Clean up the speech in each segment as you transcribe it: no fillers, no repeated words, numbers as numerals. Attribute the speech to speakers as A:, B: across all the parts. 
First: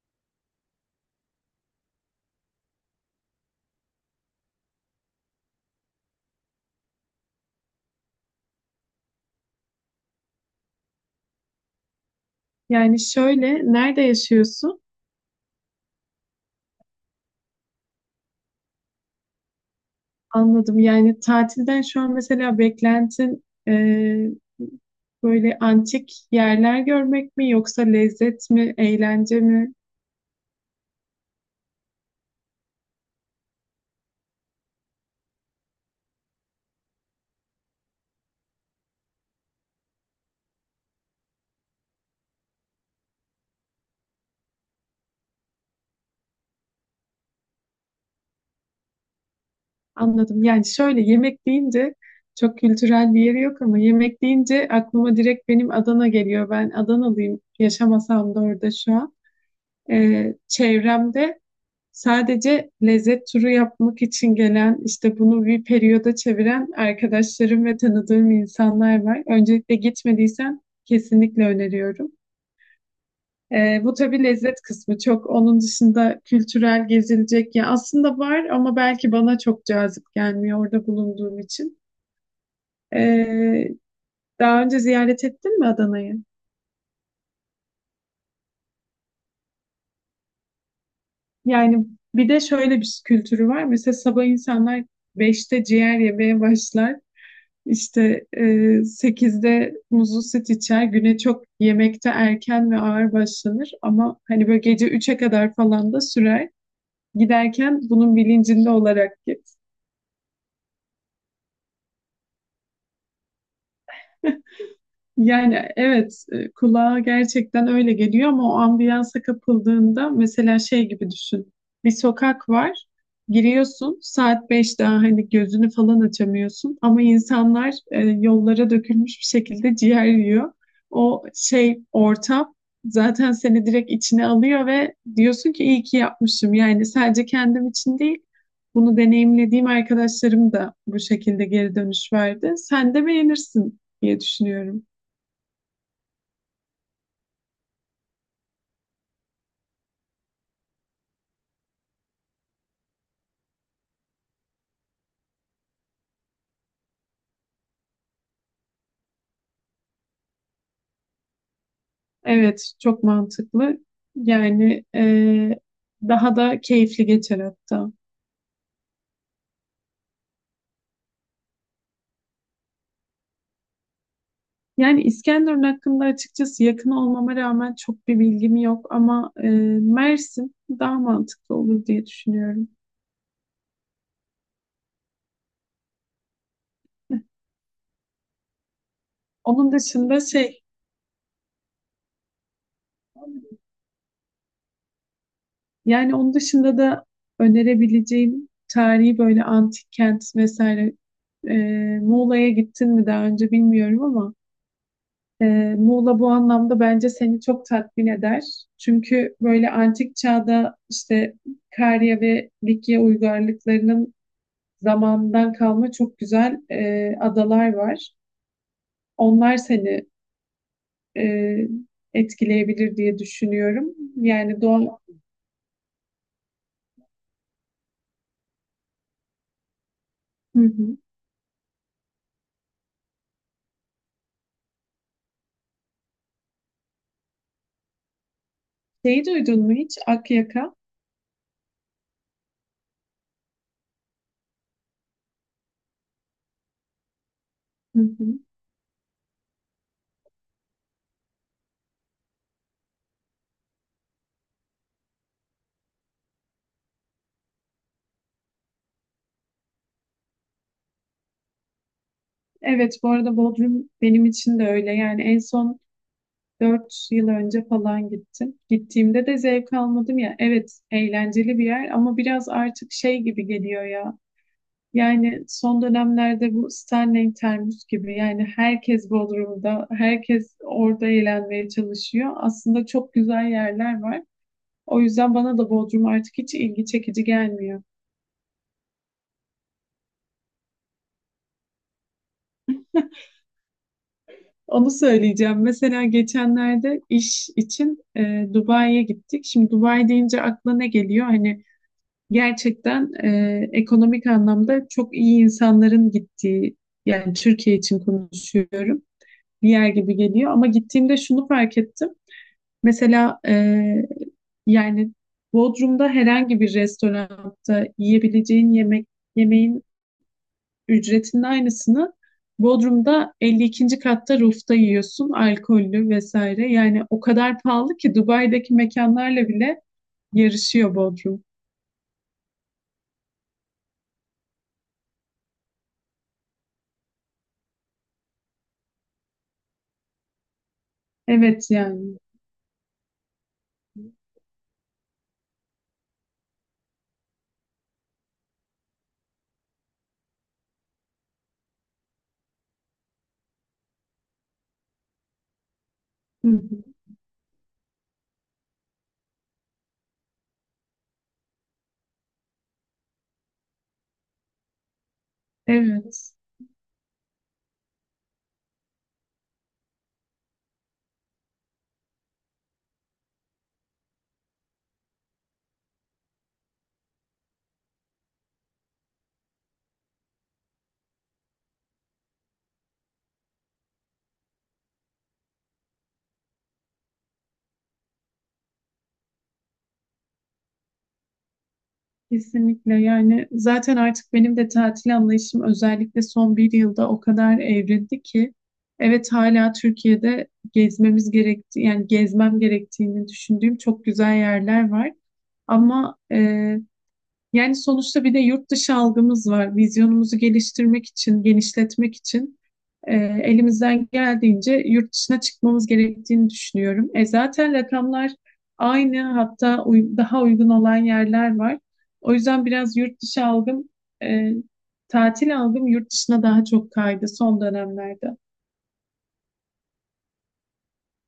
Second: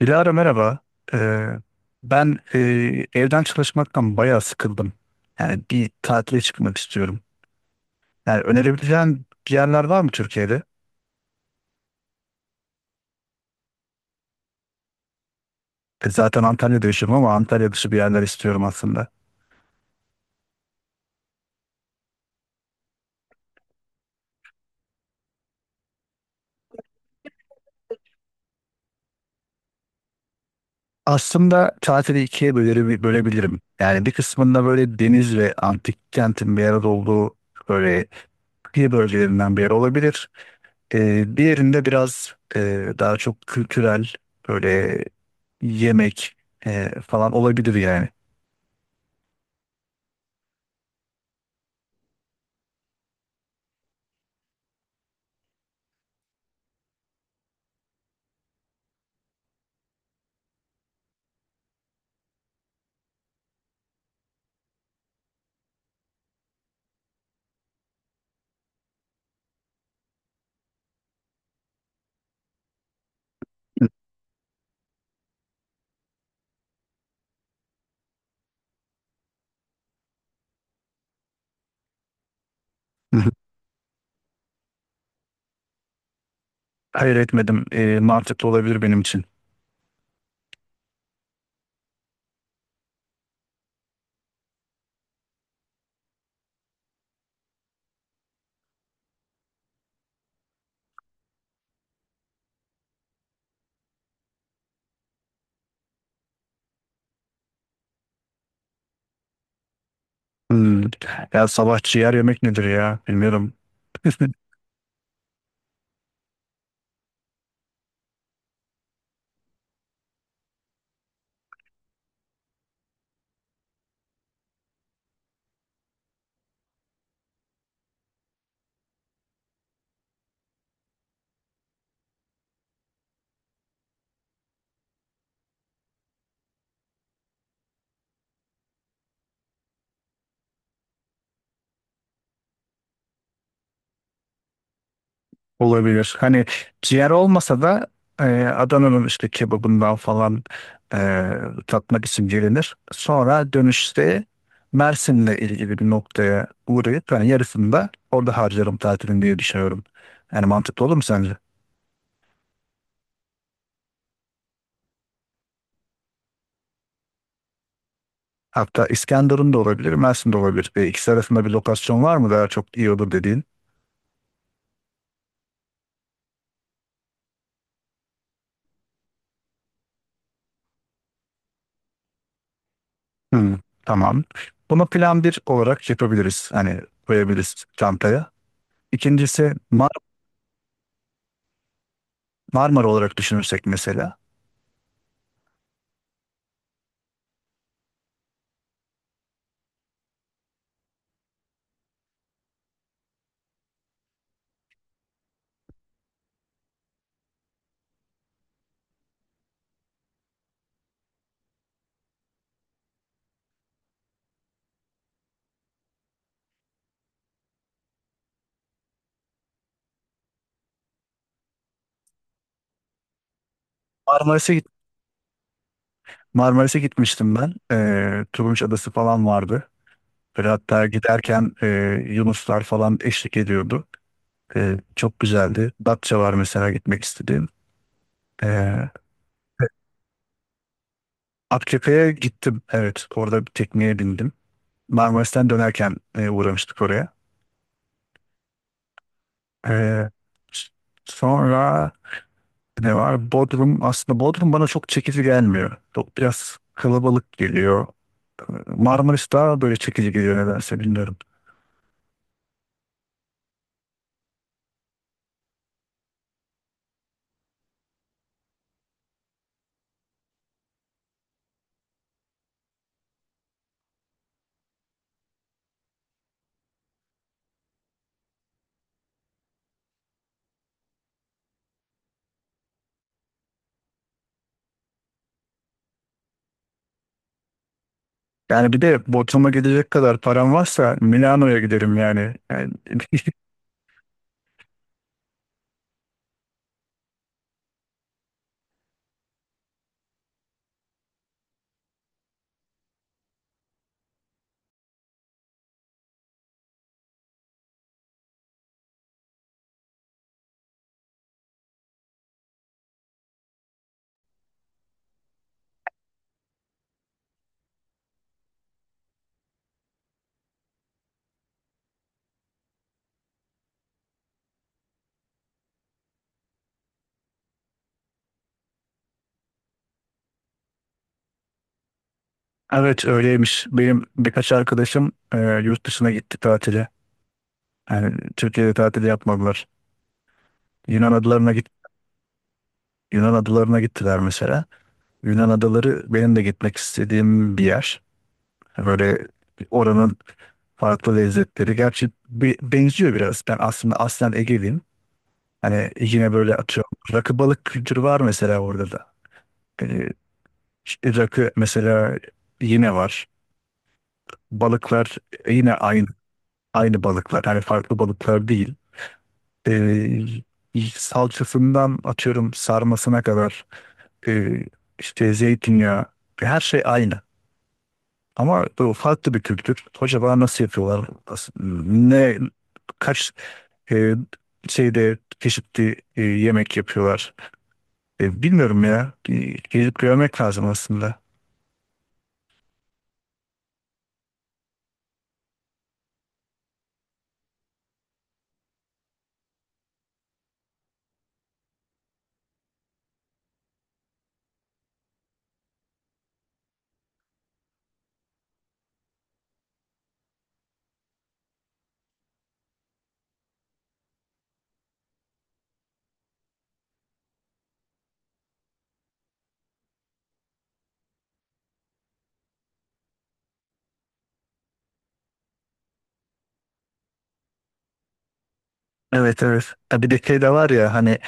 A: Dilara merhaba. Ee, ben evden çalışmaktan bayağı sıkıldım. Yani bir tatile çıkmak istiyorum. Yani önerebileceğin bir yerler var mı Türkiye'de?
B: Yani şöyle, nerede yaşıyorsun?
A: Zaten Antalya'da yaşıyorum ama Antalya dışı bir yerler istiyorum aslında.
B: Anladım. Yani tatilden şu an mesela beklentin böyle antik yerler görmek mi yoksa lezzet mi, eğlence mi?
A: Aslında tatili ikiye bölebilirim. Yani bir kısmında böyle deniz ve antik kentin bir arada olduğu böyle kıyı bölgelerinden bir yer olabilir. Bir yerinde biraz daha çok kültürel böyle yemek falan olabilir yani.
B: Anladım. Yani şöyle yemek deyince çok kültürel bir yeri yok ama yemek deyince aklıma direkt benim Adana geliyor. Ben Adanalıyım. Yaşamasam da orada şu an. Çevremde sadece lezzet turu yapmak için gelen, işte bunu bir periyoda çeviren arkadaşlarım ve tanıdığım insanlar var. Öncelikle gitmediysen kesinlikle öneriyorum. Bu tabii lezzet kısmı çok. Onun dışında kültürel gezilecek ya aslında var ama belki bana çok cazip gelmiyor orada bulunduğum için.
A: Hı hı.
B: Ee, Daha önce ziyaret ettin mi Adana'yı?
A: Hayır, etmedim. Mantıklı olabilir benim için.
B: Yani bir de şöyle bir kültürü var. Mesela sabah insanlar beşte ciğer yemeye başlar. İşte 8'de muzlu süt içer. Güne çok yemekte erken ve ağır başlanır ama hani böyle gece üçe kadar falan da sürer. Giderken bunun bilincinde olarak git.
A: Hmm. Ya sabah ciğer yemek nedir ya? Bilmiyorum.
B: Yani evet, kulağa gerçekten öyle geliyor ama o ambiyansa kapıldığında mesela şey gibi düşün. Bir sokak var. Giriyorsun saat beş, daha hani gözünü falan açamıyorsun ama insanlar yollara dökülmüş bir şekilde ciğer yiyor. O şey ortam zaten seni direkt içine alıyor ve diyorsun ki iyi ki yapmışım. Yani sadece kendim için değil, bunu deneyimlediğim arkadaşlarım da bu şekilde geri dönüş verdi. Sen de beğenirsin diye düşünüyorum.
A: Olabilir. Hani ciğer olmasa da Adana'nın işte kebabından falan e, tatmak için gelinir. Sonra dönüşte Mersin'le ilgili bir noktaya uğrayıp yani yarısını da orada harcarım tatilini diye düşünüyorum. Yani mantıklı olur mu sence?
B: Evet, çok mantıklı. Yani daha da keyifli geçer hatta.
A: Hatta İskenderun da olabilir, Mersin de olabilir. İkisi arasında bir lokasyon var mı daha çok iyi olur dediğin?
B: Yani İskenderun hakkında açıkçası yakın olmama rağmen çok bir bilgim yok ama Mersin daha mantıklı olur diye düşünüyorum.
A: Hmm, tamam. Bunu plan bir olarak yapabiliriz. Hani koyabiliriz çantaya. İkincisi
B: Onun dışında şey,
A: Marmara olarak düşünürsek mesela.
B: yani onun dışında da önerebileceğim tarihi böyle antik kent vesaire, e, Muğla'ya gittin mi daha önce bilmiyorum ama Muğla bu anlamda bence seni çok tatmin eder. Çünkü böyle antik çağda işte Karya ve Likya uygarlıklarının zamandan kalma çok güzel adalar var. Onlar seni e, etkileyebilir diye düşünüyorum.
A: Marmaris'e
B: Yani
A: git
B: doğal...
A: Marmaris'e gitmiştim ben. Turunç Adası falan vardı. Böyle
B: Hı
A: hatta
B: hı.
A: giderken Yunuslar falan eşlik ediyordu. Çok güzeldi. Datça var mesela gitmek istediğim. Ee,
B: Şeyi duydun mu hiç? Akyaka.
A: Akçakaya gittim. Evet, orada bir tekneye bindim. Marmaris'ten dönerken uğramıştık oraya.
B: Hı hı.
A: Ee, s- Sonra ne var? Bodrum. Aslında Bodrum bana çok çekici gelmiyor. Çok biraz kalabalık geliyor. Marmaris daha böyle çekici geliyor nedense bilmiyorum.
B: Evet, bu arada Bodrum benim için de öyle. Yani en son dört yıl önce falan gittim. Gittiğimde de zevk almadım ya. Evet, eğlenceli bir yer ama biraz artık şey gibi geliyor ya. Yani son dönemlerde bu Stanley Termus gibi, yani herkes Bodrum'da, herkes orada eğlenmeye çalışıyor. Aslında çok güzel yerler var. O yüzden bana da Bodrum artık hiç ilgi çekici gelmiyor.
A: Yani bir de Bodrum'a gidecek kadar param varsa Milano'ya giderim yani. Yani
B: Onu söyleyeceğim. Mesela geçenlerde iş için Dubai'ye gittik. Şimdi Dubai deyince aklına ne geliyor? Hani gerçekten ekonomik anlamda çok iyi insanların gittiği, yani Türkiye için konuşuyorum, bir yer gibi geliyor. Ama gittiğimde şunu fark ettim. Mesela yani Bodrum'da herhangi bir restoranda yiyebileceğin yemeğin ücretinin aynısını Bodrum'da 52. katta rooft'a yiyorsun, alkollü vesaire. Yani o kadar pahalı ki Dubai'deki mekanlarla bile yarışıyor Bodrum.
A: evet, öyleymiş. Benim birkaç arkadaşım yurt dışına gitti tatile. Yani Türkiye'de tatil yapmadılar. Yunan adalarına git
B: Evet yani.
A: Yunan adalarına gittiler mesela. Yunan adaları benim de gitmek istediğim bir yer. Hani böyle oranın farklı lezzetleri. Gerçi bir, benziyor biraz. Ben aslında aslen Ege'liyim. Hani yine
B: Hı
A: böyle
B: hı.
A: atıyorum. Rakı balık kültürü var mesela orada da. Ee, işte rakı mesela yine var. Balıklar yine aynı,
B: Evet,
A: aynı balıklar. Hani farklı balıklar değil. Salçasından atıyorum sarmasına kadar e, işte zeytinyağı, her şey aynı. Ama bu farklı bir kültür. Acaba nasıl yapıyorlar? Nasıl- Ne kaç e, şeyde çeşitli yemek yapıyorlar? Bilmiyorum ya. Gezip görmek lazım aslında.
B: kesinlikle. Yani zaten artık benim de tatil anlayışım özellikle son bir yılda o kadar evrildi ki evet, hala Türkiye'de gezmemiz gerektiği, yani gezmem gerektiğini düşündüğüm çok güzel yerler var. Ama yani sonuçta bir de yurt dışı algımız var. Vizyonumuzu geliştirmek için, genişletmek için elimizden geldiğince yurt dışına çıkmamız gerektiğini düşünüyorum. Zaten rakamlar aynı, hatta daha uygun olan yerler var. O yüzden biraz yurt dışı algım, e, tatil algım yurt dışına daha çok kaydı son dönemlerde.
A: Evet, evet. Ha, bir de şey de var ya hani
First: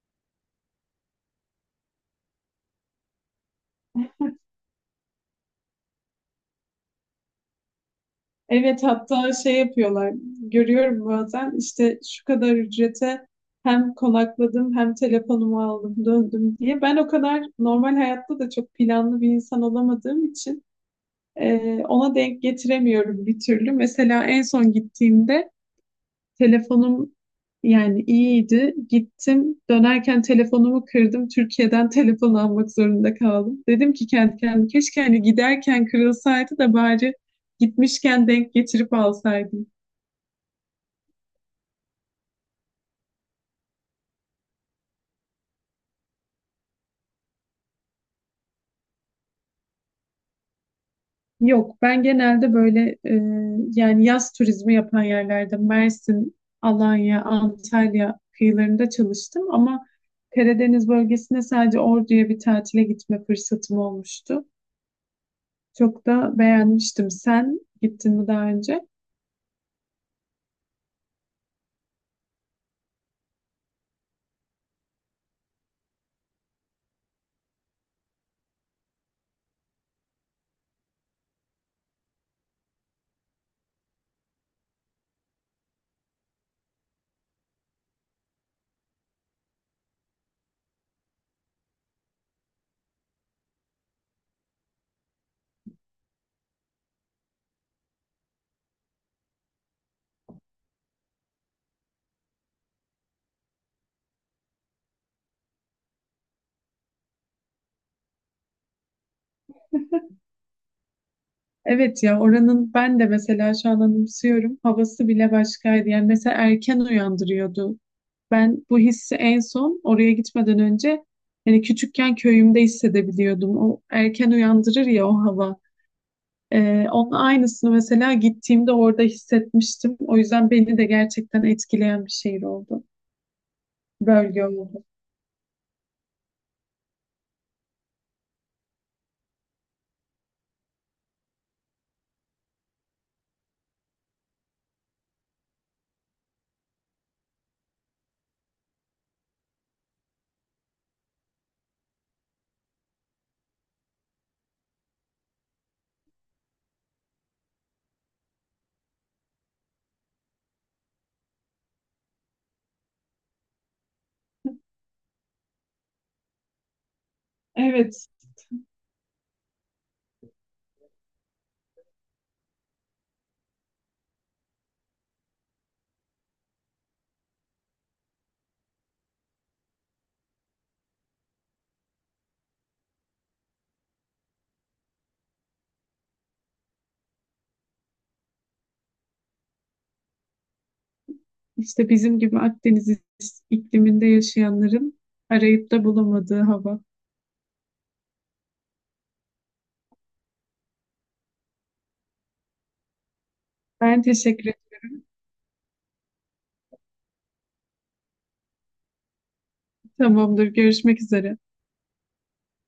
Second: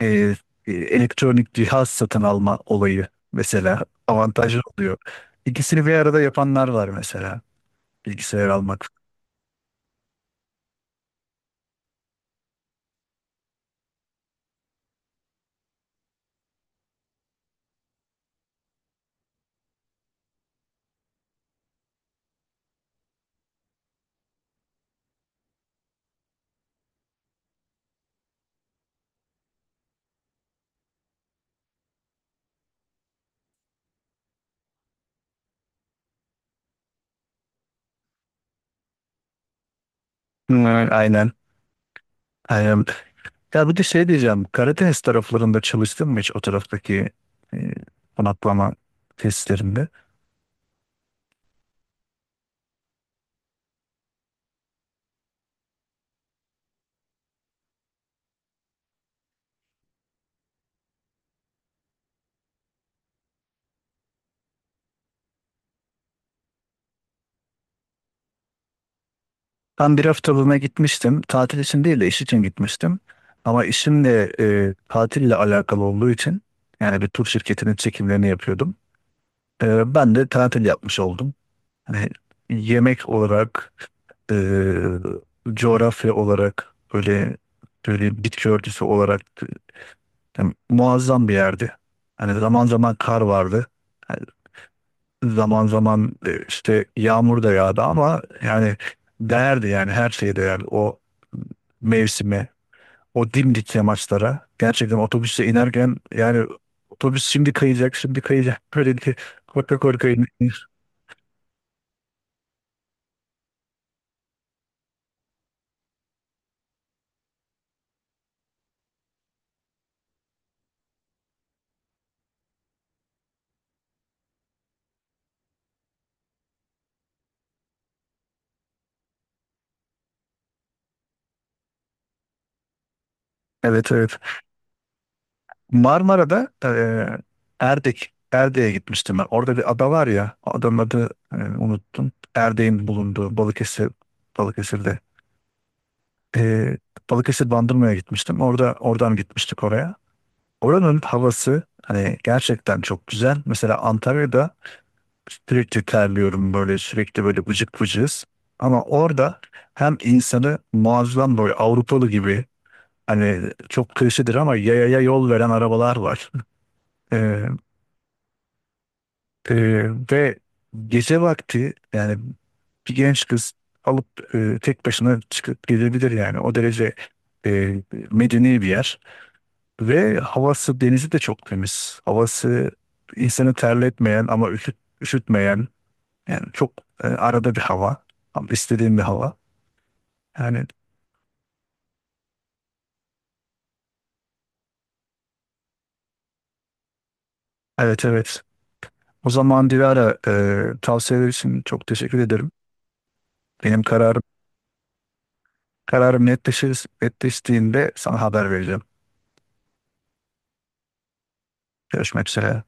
A: e, elektronik cihaz satın alma olayı mesela avantajlı oluyor. İkisini bir arada yapanlar var mesela. Bilgisayar
B: Evet
A: almak.
B: hatta şey yapıyorlar, görüyorum bazen, işte şu kadar ücrete hem konakladım hem telefonumu aldım döndüm diye. Ben o kadar normal hayatta da çok planlı bir insan olamadığım için e, ona denk getiremiyorum bir türlü. Mesela en son gittiğimde telefonum yani iyiydi. Gittim, dönerken telefonumu kırdım. Türkiye'den telefon almak zorunda kaldım. Dedim ki kendi kendime, keşke hani giderken kırılsaydı da bari gitmişken denk getirip alsaydım.
A: Hı, aynen. Aynen. Ya bir de şey diyeceğim. Karadeniz taraflarında çalıştım mı hiç o taraftaki e, konaklama testlerinde?
B: Yok, ben genelde böyle yani yaz turizmi yapan yerlerde, Mersin, Alanya, Antalya kıyılarında çalıştım ama Karadeniz bölgesine sadece Ordu'ya bir tatile gitme fırsatım olmuştu. Çok da beğenmiştim. Sen gittin mi daha önce?
A: Ben bir haftalığına gitmiştim. Tatil için değil de iş için gitmiştim. Ama işimle tatille alakalı olduğu için yani bir tur şirketinin çekimlerini yapıyordum. Ben de tatil yapmış oldum. Hani yemek olarak, e, coğrafya olarak, böyle böyle bitki örtüsü olarak yani muazzam bir yerdi. Hani zaman zaman kar vardı. Zaman zaman işte yağmur da yağdı ama yani değerdi yani her şeye değerdi. O mevsime, o dimdik yamaçlara gerçekten otobüse inerken yani otobüs şimdi kayacak, şimdi kayacak. Böyle ki korka korka in-
B: Evet ya, oranın ben de mesela şu an anımsıyorum. Havası bile başkaydı. Yani mesela erken uyandırıyordu. Ben bu hissi en son oraya gitmeden önce, yani küçükken köyümde hissedebiliyordum. O erken uyandırır ya o hava. Onun aynısını mesela gittiğimde orada hissetmiştim. O yüzden beni de gerçekten etkileyen bir şehir oldu.
A: Evet, evet.
B: Bölge oldu.
A: Marmara'da Erdek'e gitmiştim ben. Orada bir ada var ya, adanın adı unuttum. Erdek'in bulunduğu Balıkesir, Balıkesir'de. E, Balıkesir Bandırma'ya gitmiştim. Oradan gitmiştik oraya. Oranın havası hani gerçekten çok güzel. Mesela Antalya'da sürekli terliyorum böyle sürekli böyle vıcık vıcız. Ama orada hem insanı muazzam böyle Avrupalı gibi, hani çok klişedir ama, yayaya yol veren arabalar var. Ee,
B: Evet,
A: e, ve gece vakti yani bir genç kız alıp tek başına çıkıp gidebilir yani. O derece e, medeni bir yer. Ve havası, denizi de çok temiz. Havası insanı terletmeyen ama üşütmeyen. Yani çok arada bir hava. Ama istediğim bir hava. Yani
B: işte bizim gibi Akdeniz ikliminde yaşayanların arayıp da bulamadığı hava.
A: evet, evet. O zaman Dilara, tavsiyeler için çok teşekkür ederim. Benim
B: Ben
A: kararım
B: teşekkür ederim.
A: kararım netleşir, netleştiğinde sana haber vereceğim.
B: Tamamdır. Görüşmek üzere.
A: Görüşmek üzere.